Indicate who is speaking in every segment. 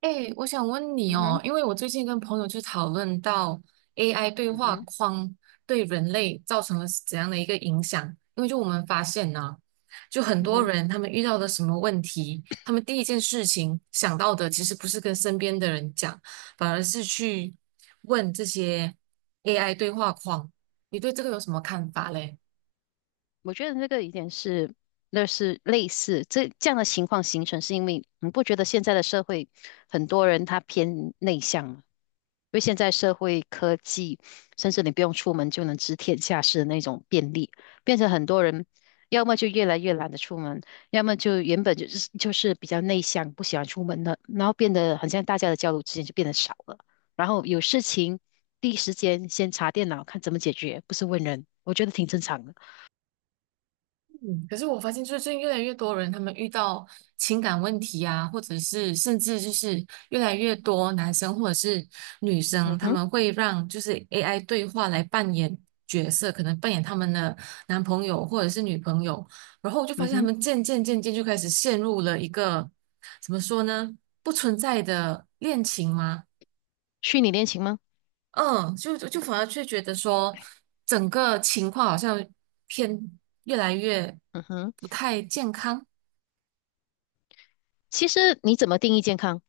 Speaker 1: 哎，我想问你哦，
Speaker 2: Mhm,
Speaker 1: 因为我最近跟朋友去讨论到 AI 对话
Speaker 2: mhm,
Speaker 1: 框对人类造成了怎样的一个影响，因为就我们发现呢，就很多
Speaker 2: mhm.
Speaker 1: 人他们遇到的什么问题，他们第一件事情想到的其实不是跟身边的人讲，反而是去问这些 AI 对话框。你对这个有什么看法嘞？
Speaker 2: 我觉得那个有点是，那是类似这样的情况形成，是因为你不觉得现在的社会很多人他偏内向吗？因为现在社会科技，甚至你不用出门就能知天下事的那种便利，变成很多人要么就越来越懒得出门，要么就原本就是比较内向，不喜欢出门的，然后变得很像大家的交流之间就变得少了，然后有事情第一时间先查电脑看怎么解决，不是问人，我觉得挺正常的。
Speaker 1: 嗯，可是我发现，就是最近越来越多人，他们遇到情感问题啊，或者是甚至就是越来越多男生或者是女生，
Speaker 2: 嗯
Speaker 1: 他
Speaker 2: 哼。
Speaker 1: 们会让就是 AI 对话来扮演角色，可能扮演他们的男朋友或者是女朋友，然后我就发
Speaker 2: 嗯
Speaker 1: 现他
Speaker 2: 哼，
Speaker 1: 们渐渐就开始陷入了一个怎么说呢，不存在的恋情吗？
Speaker 2: 虚拟恋情吗？
Speaker 1: 嗯，就反而却觉得说，整个情况好像偏越来越
Speaker 2: 嗯哼，
Speaker 1: 不太健康。
Speaker 2: 其实你怎么定义健康，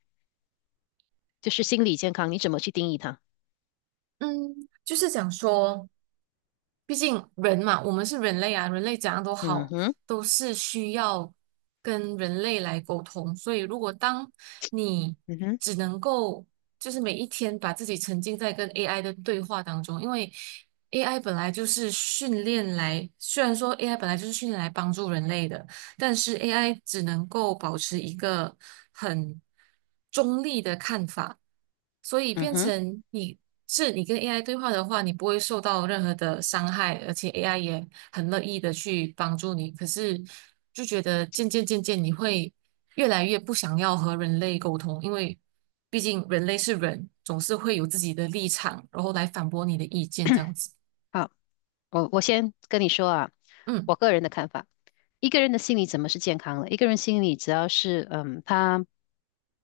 Speaker 2: 就是心理健康，你怎么去定义它？
Speaker 1: 嗯，就是讲说，毕竟人嘛，我们是人类啊，人类怎样都
Speaker 2: 嗯
Speaker 1: 好，
Speaker 2: 哼，
Speaker 1: 都是需要跟人类来沟通。所以，如果当你
Speaker 2: 嗯哼，
Speaker 1: 只能够就是每一天把自己沉浸在跟 AI 的对话当中，因为 AI 本来就是训练来，虽然说 AI 本来就是训练来帮助人类的，但是 AI 只能够保持一个很中立的看法，所以
Speaker 2: 嗯
Speaker 1: 变
Speaker 2: 哼，
Speaker 1: 成你是你跟 AI 对话的话，你不会受到任何的伤害，而且 AI 也很乐意的去帮助你。可是就觉得渐渐你会越来越不想要和人类沟通，因为毕竟人类是人，总是会有自己的立场，然后来反驳你的意见这样子。
Speaker 2: 好，我先跟你说啊，
Speaker 1: 嗯
Speaker 2: 我个人的看法，一个人的心理怎么是健康的？一个人心理只要是他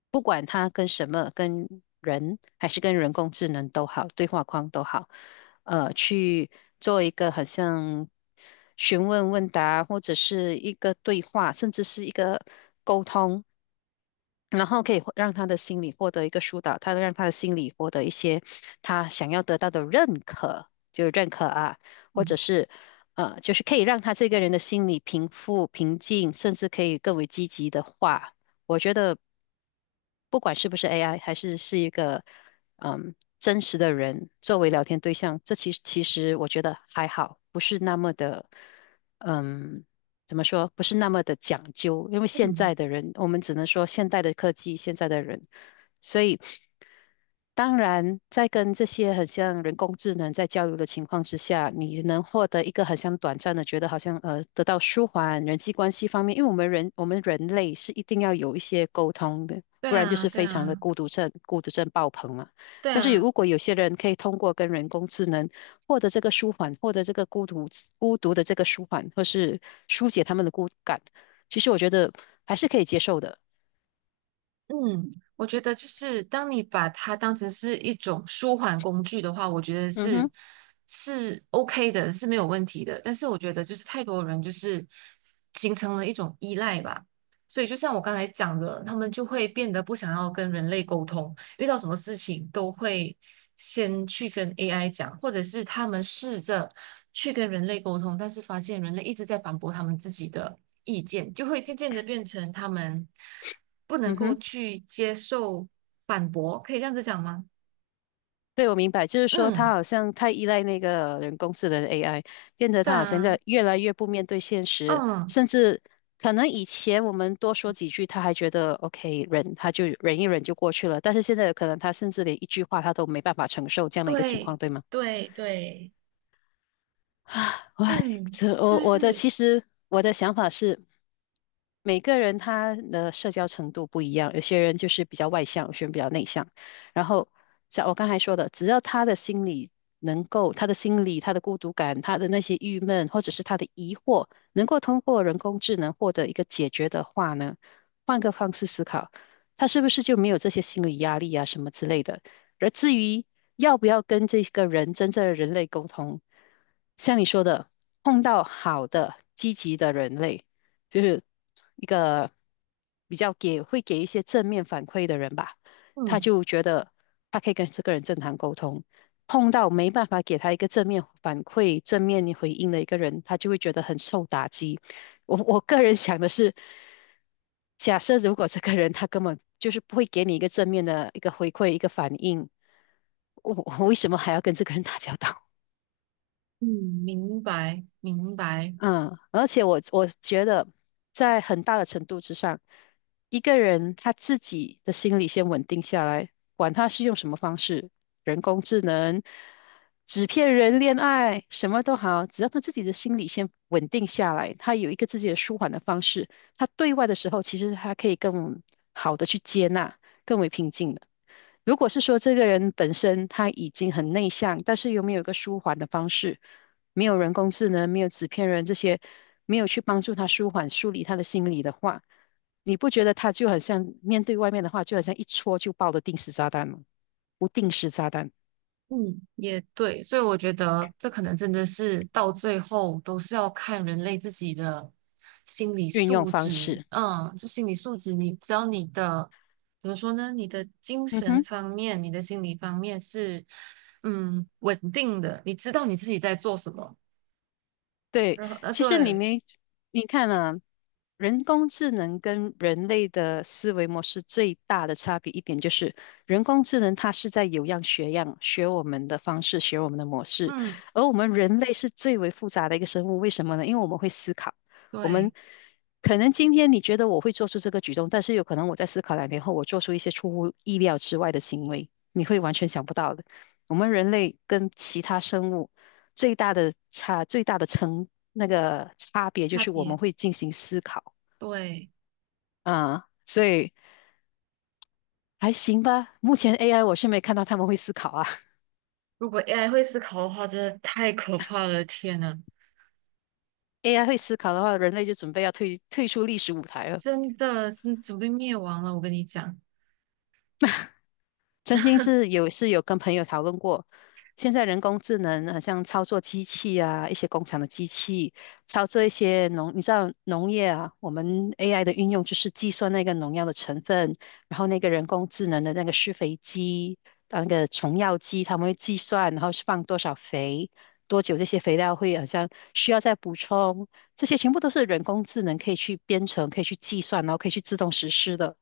Speaker 2: 不管他跟什么，跟人还是跟人工智能都好，对话框都好，去做一个好像询问问答，或者是一个对话，甚至是一个沟通。然后可以获让他的心理获得一个疏导，他让他的心理获得一些他想要得到的认可，就是认可啊，或
Speaker 1: 嗯
Speaker 2: 者是就是可以让他这个人的心理平复、平静，甚至可以更为积极的话，我觉得不管是不是 AI,还是是一个真实的人作为聊天对象，这其实我觉得还好，不是那么的嗯怎么说，不是那么的讲究，因为现
Speaker 1: 嗯，
Speaker 2: 在的人，我们只能说现代的科技，现在的人，所以当然，在跟这些很像人工智能在交流的情况之下，你能获得一个很像短暂的，觉得好像得到舒缓人际关系方面，因为我们人类是一定要有一些沟通的，
Speaker 1: 对
Speaker 2: 不然就
Speaker 1: 啊，
Speaker 2: 是
Speaker 1: 对
Speaker 2: 非常的
Speaker 1: 啊，
Speaker 2: 孤独症，孤独症爆棚嘛。
Speaker 1: 对
Speaker 2: 但是
Speaker 1: 啊。
Speaker 2: 如果有些人可以通过跟人工智能获得这个舒缓，获得这个孤独的这个舒缓，或是疏解他们的孤感，其实我觉得还是可以接受的。
Speaker 1: 嗯，我觉得就是当你把它当成是一种舒缓工具的话，我觉得
Speaker 2: 嗯
Speaker 1: 是
Speaker 2: 哼，
Speaker 1: 是 OK 的，是没有问题的。但是我觉得就是太多人就是形成了一种依赖吧，所以就像我刚才讲的，他们就会变得不想要跟人类沟通，遇到什么事情都会先去跟 AI 讲，或者是他们试着去跟人类沟通，但是发现人类一直在反驳他们自己的意见，就会渐渐的变成他们不能
Speaker 2: 嗯
Speaker 1: 够
Speaker 2: 哼。
Speaker 1: 去接受反驳，可以这样子讲吗？
Speaker 2: 对，我明白，就是说他
Speaker 1: 嗯，
Speaker 2: 好像太依赖那个人工智能 AI,变得
Speaker 1: 对
Speaker 2: 他好像
Speaker 1: 啊，
Speaker 2: 在越来越不面对现实，
Speaker 1: 嗯，
Speaker 2: 甚至可能以前我们多说几句，他还觉得 OK 忍，他就忍一忍就过去了，但是现在有可能他甚至连一句话他都没办法承受这样的一个情
Speaker 1: 对
Speaker 2: 况，对吗？
Speaker 1: 对对，
Speaker 2: 啊，我
Speaker 1: 嗯，
Speaker 2: 这
Speaker 1: 是
Speaker 2: 我
Speaker 1: 不
Speaker 2: 我的
Speaker 1: 是？
Speaker 2: 其实我的想法是，每个人他的社交程度不一样，有些人就是比较外向，有些人比较内向。然后像我刚才说的，只要他的心理能够，他的心理、他的孤独感、他的那些郁闷或者是他的疑惑，能够通过人工智能获得一个解决的话呢，换个方式思考，他是不是就没有这些心理压力啊什么之类的？而至于要不要跟这个人真正的人类沟通，像你说的，碰到好的、积极的人类，就是一个比较给会给一些正面反馈的人吧，他
Speaker 1: 嗯
Speaker 2: 就觉得他可以跟这个人正常沟通。碰到没办法给他一个正面反馈、正面回应的一个人，他就会觉得很受打击。我个人想的是，假设如果这个人他根本就是不会给你一个正面的一个回馈，一个反应，我为什么还要跟这个人打交道？
Speaker 1: 嗯，明白明白。
Speaker 2: 嗯，而且我觉得，在很大的程度之上，一个人他自己的心理先稳定下来，管他是用什么方式，人工智能、纸片人恋爱，什么都好，只要他自己的心理先稳定下来，他有一个自己的舒缓的方式，他对外的时候，其实他可以更好的去接纳，更为平静的。如果是说这个人本身他已经很内向，但是又没有一个舒缓的方式？没有人工智能，没有纸片人这些，没有去帮助他舒缓、梳理他的心理的话，你不觉得他就很像面对外面的话，就好像一戳就爆的定时炸弹吗？不定时炸弹
Speaker 1: 嗯，也对，所以我觉得这可能真的是到最后都是要看人类自己的心理
Speaker 2: 运用
Speaker 1: 素
Speaker 2: 方
Speaker 1: 质，
Speaker 2: 式，
Speaker 1: 嗯，就心理素质你，只要你的怎么说呢，你的精
Speaker 2: 嗯
Speaker 1: 神
Speaker 2: 哼，
Speaker 1: 方面、你的心理方面是嗯稳定的，你知道你自己在做什么，
Speaker 2: 对，
Speaker 1: 然后
Speaker 2: 其实你
Speaker 1: 对，
Speaker 2: 没，你看啊，人工智能跟人类的思维模式最大的差别一点就是，人工智能它是在有样学样，学我们的方式，学我们的模式，
Speaker 1: 嗯
Speaker 2: 而我们人类是最为复杂的一个生物。为什么呢？因为我们会思考，我们
Speaker 1: 对，
Speaker 2: 可能今天你觉得我会做出这个举动，但是有可能我在思考两天后，我做出一些出乎意料之外的行为，你会完全想不到的。我们人类跟其他生物最大的那个差别就
Speaker 1: 差
Speaker 2: 是我们
Speaker 1: 别
Speaker 2: 会进行思考。
Speaker 1: 对，
Speaker 2: 嗯，所以还行吧。目前 AI 我是没看到他们会思考啊。
Speaker 1: 如果 AI 会思考的话，真的太可怕了，天呐，
Speaker 2: AI 会思考的话，人类就准备要退出历史舞台了。
Speaker 1: 真的是准备灭亡了，我跟你讲。
Speaker 2: 曾经是 有是有跟朋友讨论过，现在人工智能好像操作机器啊，一些工厂的机器，操作一些农，你知道农业啊，我们 AI 的运用就是计算那个农药的成分，然后那个人工智能的那个施肥机，啊那个虫药机，他们会计算，然后是放多少肥，多久这些肥料会好像需要再补充，这些全部都是人工智能可以去编程、可以去计算，然后可以去自动实施的。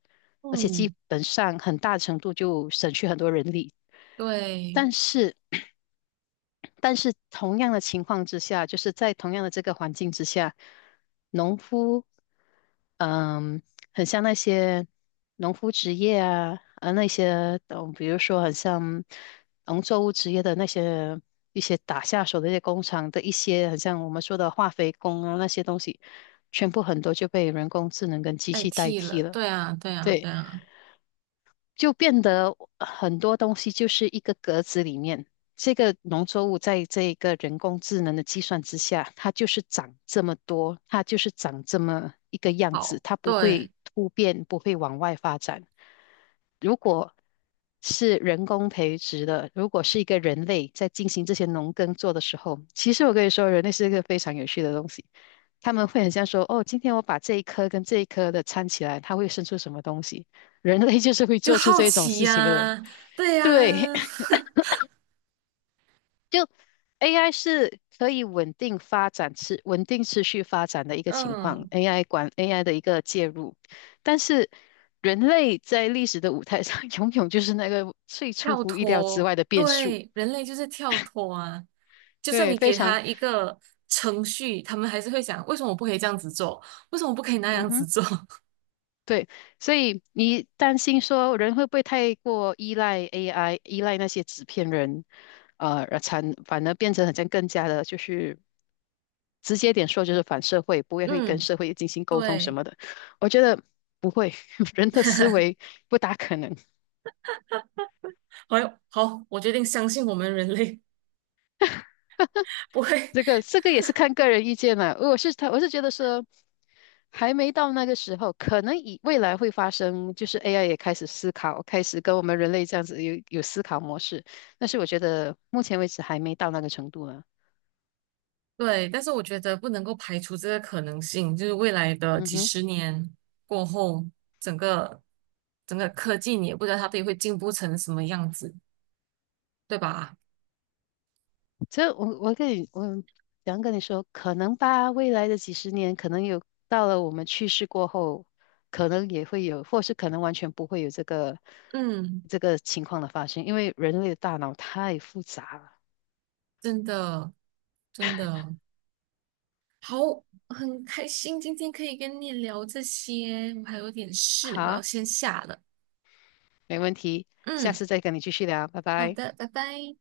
Speaker 2: 而且基
Speaker 1: 嗯。
Speaker 2: 本上很大程度就省去很多人力。
Speaker 1: 对，
Speaker 2: 但是，但是同样的情况之下，就是在同样的这个环境之下，农夫，嗯，很像那些农夫职业啊，那些，嗯，比如说很像农作物职业的那些一些打下手的一些工厂的一些，很像我们说的化肥工啊那些东西，全部很多就被人工智能跟机
Speaker 1: 代
Speaker 2: 器代
Speaker 1: 替了，
Speaker 2: 替了。
Speaker 1: 对啊，对啊，
Speaker 2: 对。
Speaker 1: 对啊，
Speaker 2: 就变得很多东西就是一个格子里面，这个农作物在这个人工智能的计算之下，它就是长这么多，它就是长这么一个样子，
Speaker 1: 好，
Speaker 2: 它不
Speaker 1: 对，
Speaker 2: 会突变，不会往外发展。如果是人工培植的，如果是一个人类在进行这些农耕做的时候，其实我跟你说，人类是一个非常有趣的东西。他们会很像说，哦，今天我把这一颗跟这一颗的掺起来，它会生出什么东西？人类就是会
Speaker 1: 就
Speaker 2: 做出
Speaker 1: 好
Speaker 2: 这种
Speaker 1: 奇
Speaker 2: 事情的人。
Speaker 1: 呀、对呀、
Speaker 2: 对，就 AI 是可以稳定发展、稳定持续发展的一 个情况
Speaker 1: 嗯，
Speaker 2: ，AI 管 AI 的一个介入，但是人类在历史的舞台上 永远就是那个最出
Speaker 1: 跳
Speaker 2: 乎意料之
Speaker 1: 脱，
Speaker 2: 外的变数。
Speaker 1: 对，人类就是跳脱啊，就算
Speaker 2: 对，
Speaker 1: 你
Speaker 2: 非
Speaker 1: 给
Speaker 2: 常，
Speaker 1: 他一个程序，他们还是会想，为什么我不可以这样子做？为什么我不可以那
Speaker 2: 嗯
Speaker 1: 样子
Speaker 2: 哼，
Speaker 1: 做？
Speaker 2: 对，所以你担心说人会不会太过依赖 AI,依赖那些纸片人，反而变成好像更加的，就是直接点说就是反社会，不 会会跟
Speaker 1: 嗯，
Speaker 2: 社会进行沟通什
Speaker 1: 对，
Speaker 2: 么的。我觉得不会，人的思维不大可能。
Speaker 1: 好，好，我决定相信我们人类不会。
Speaker 2: 这个也是看个人意见了。我是觉得说还没到那个时候，可能以未来会发生，就是 AI 也开始思考，开始跟我们人类这样子有思考模式。但是我觉得目前为止还没到那个程度呢。
Speaker 1: 对，但是我觉得不能够排除这个可能性，就是未来的
Speaker 2: 嗯
Speaker 1: 几
Speaker 2: 哼。
Speaker 1: 十年过后，整个整个科技你也不知道它到底会进步成什么样子，对吧？
Speaker 2: 所以我想跟你说，可能吧，未来的几十年，可能有到了我们去世过后，可能也会有，或是可能完全不会有这个
Speaker 1: 嗯，
Speaker 2: 这个情况的发生，因为人类的大脑太复杂了。
Speaker 1: 真的真的好，很开心今天可以跟你聊这些，我还有点事，我要
Speaker 2: 好，
Speaker 1: 先下了。
Speaker 2: 没问题，下
Speaker 1: 嗯，
Speaker 2: 次再跟你继续聊，拜
Speaker 1: 好
Speaker 2: 拜。
Speaker 1: 的，拜拜。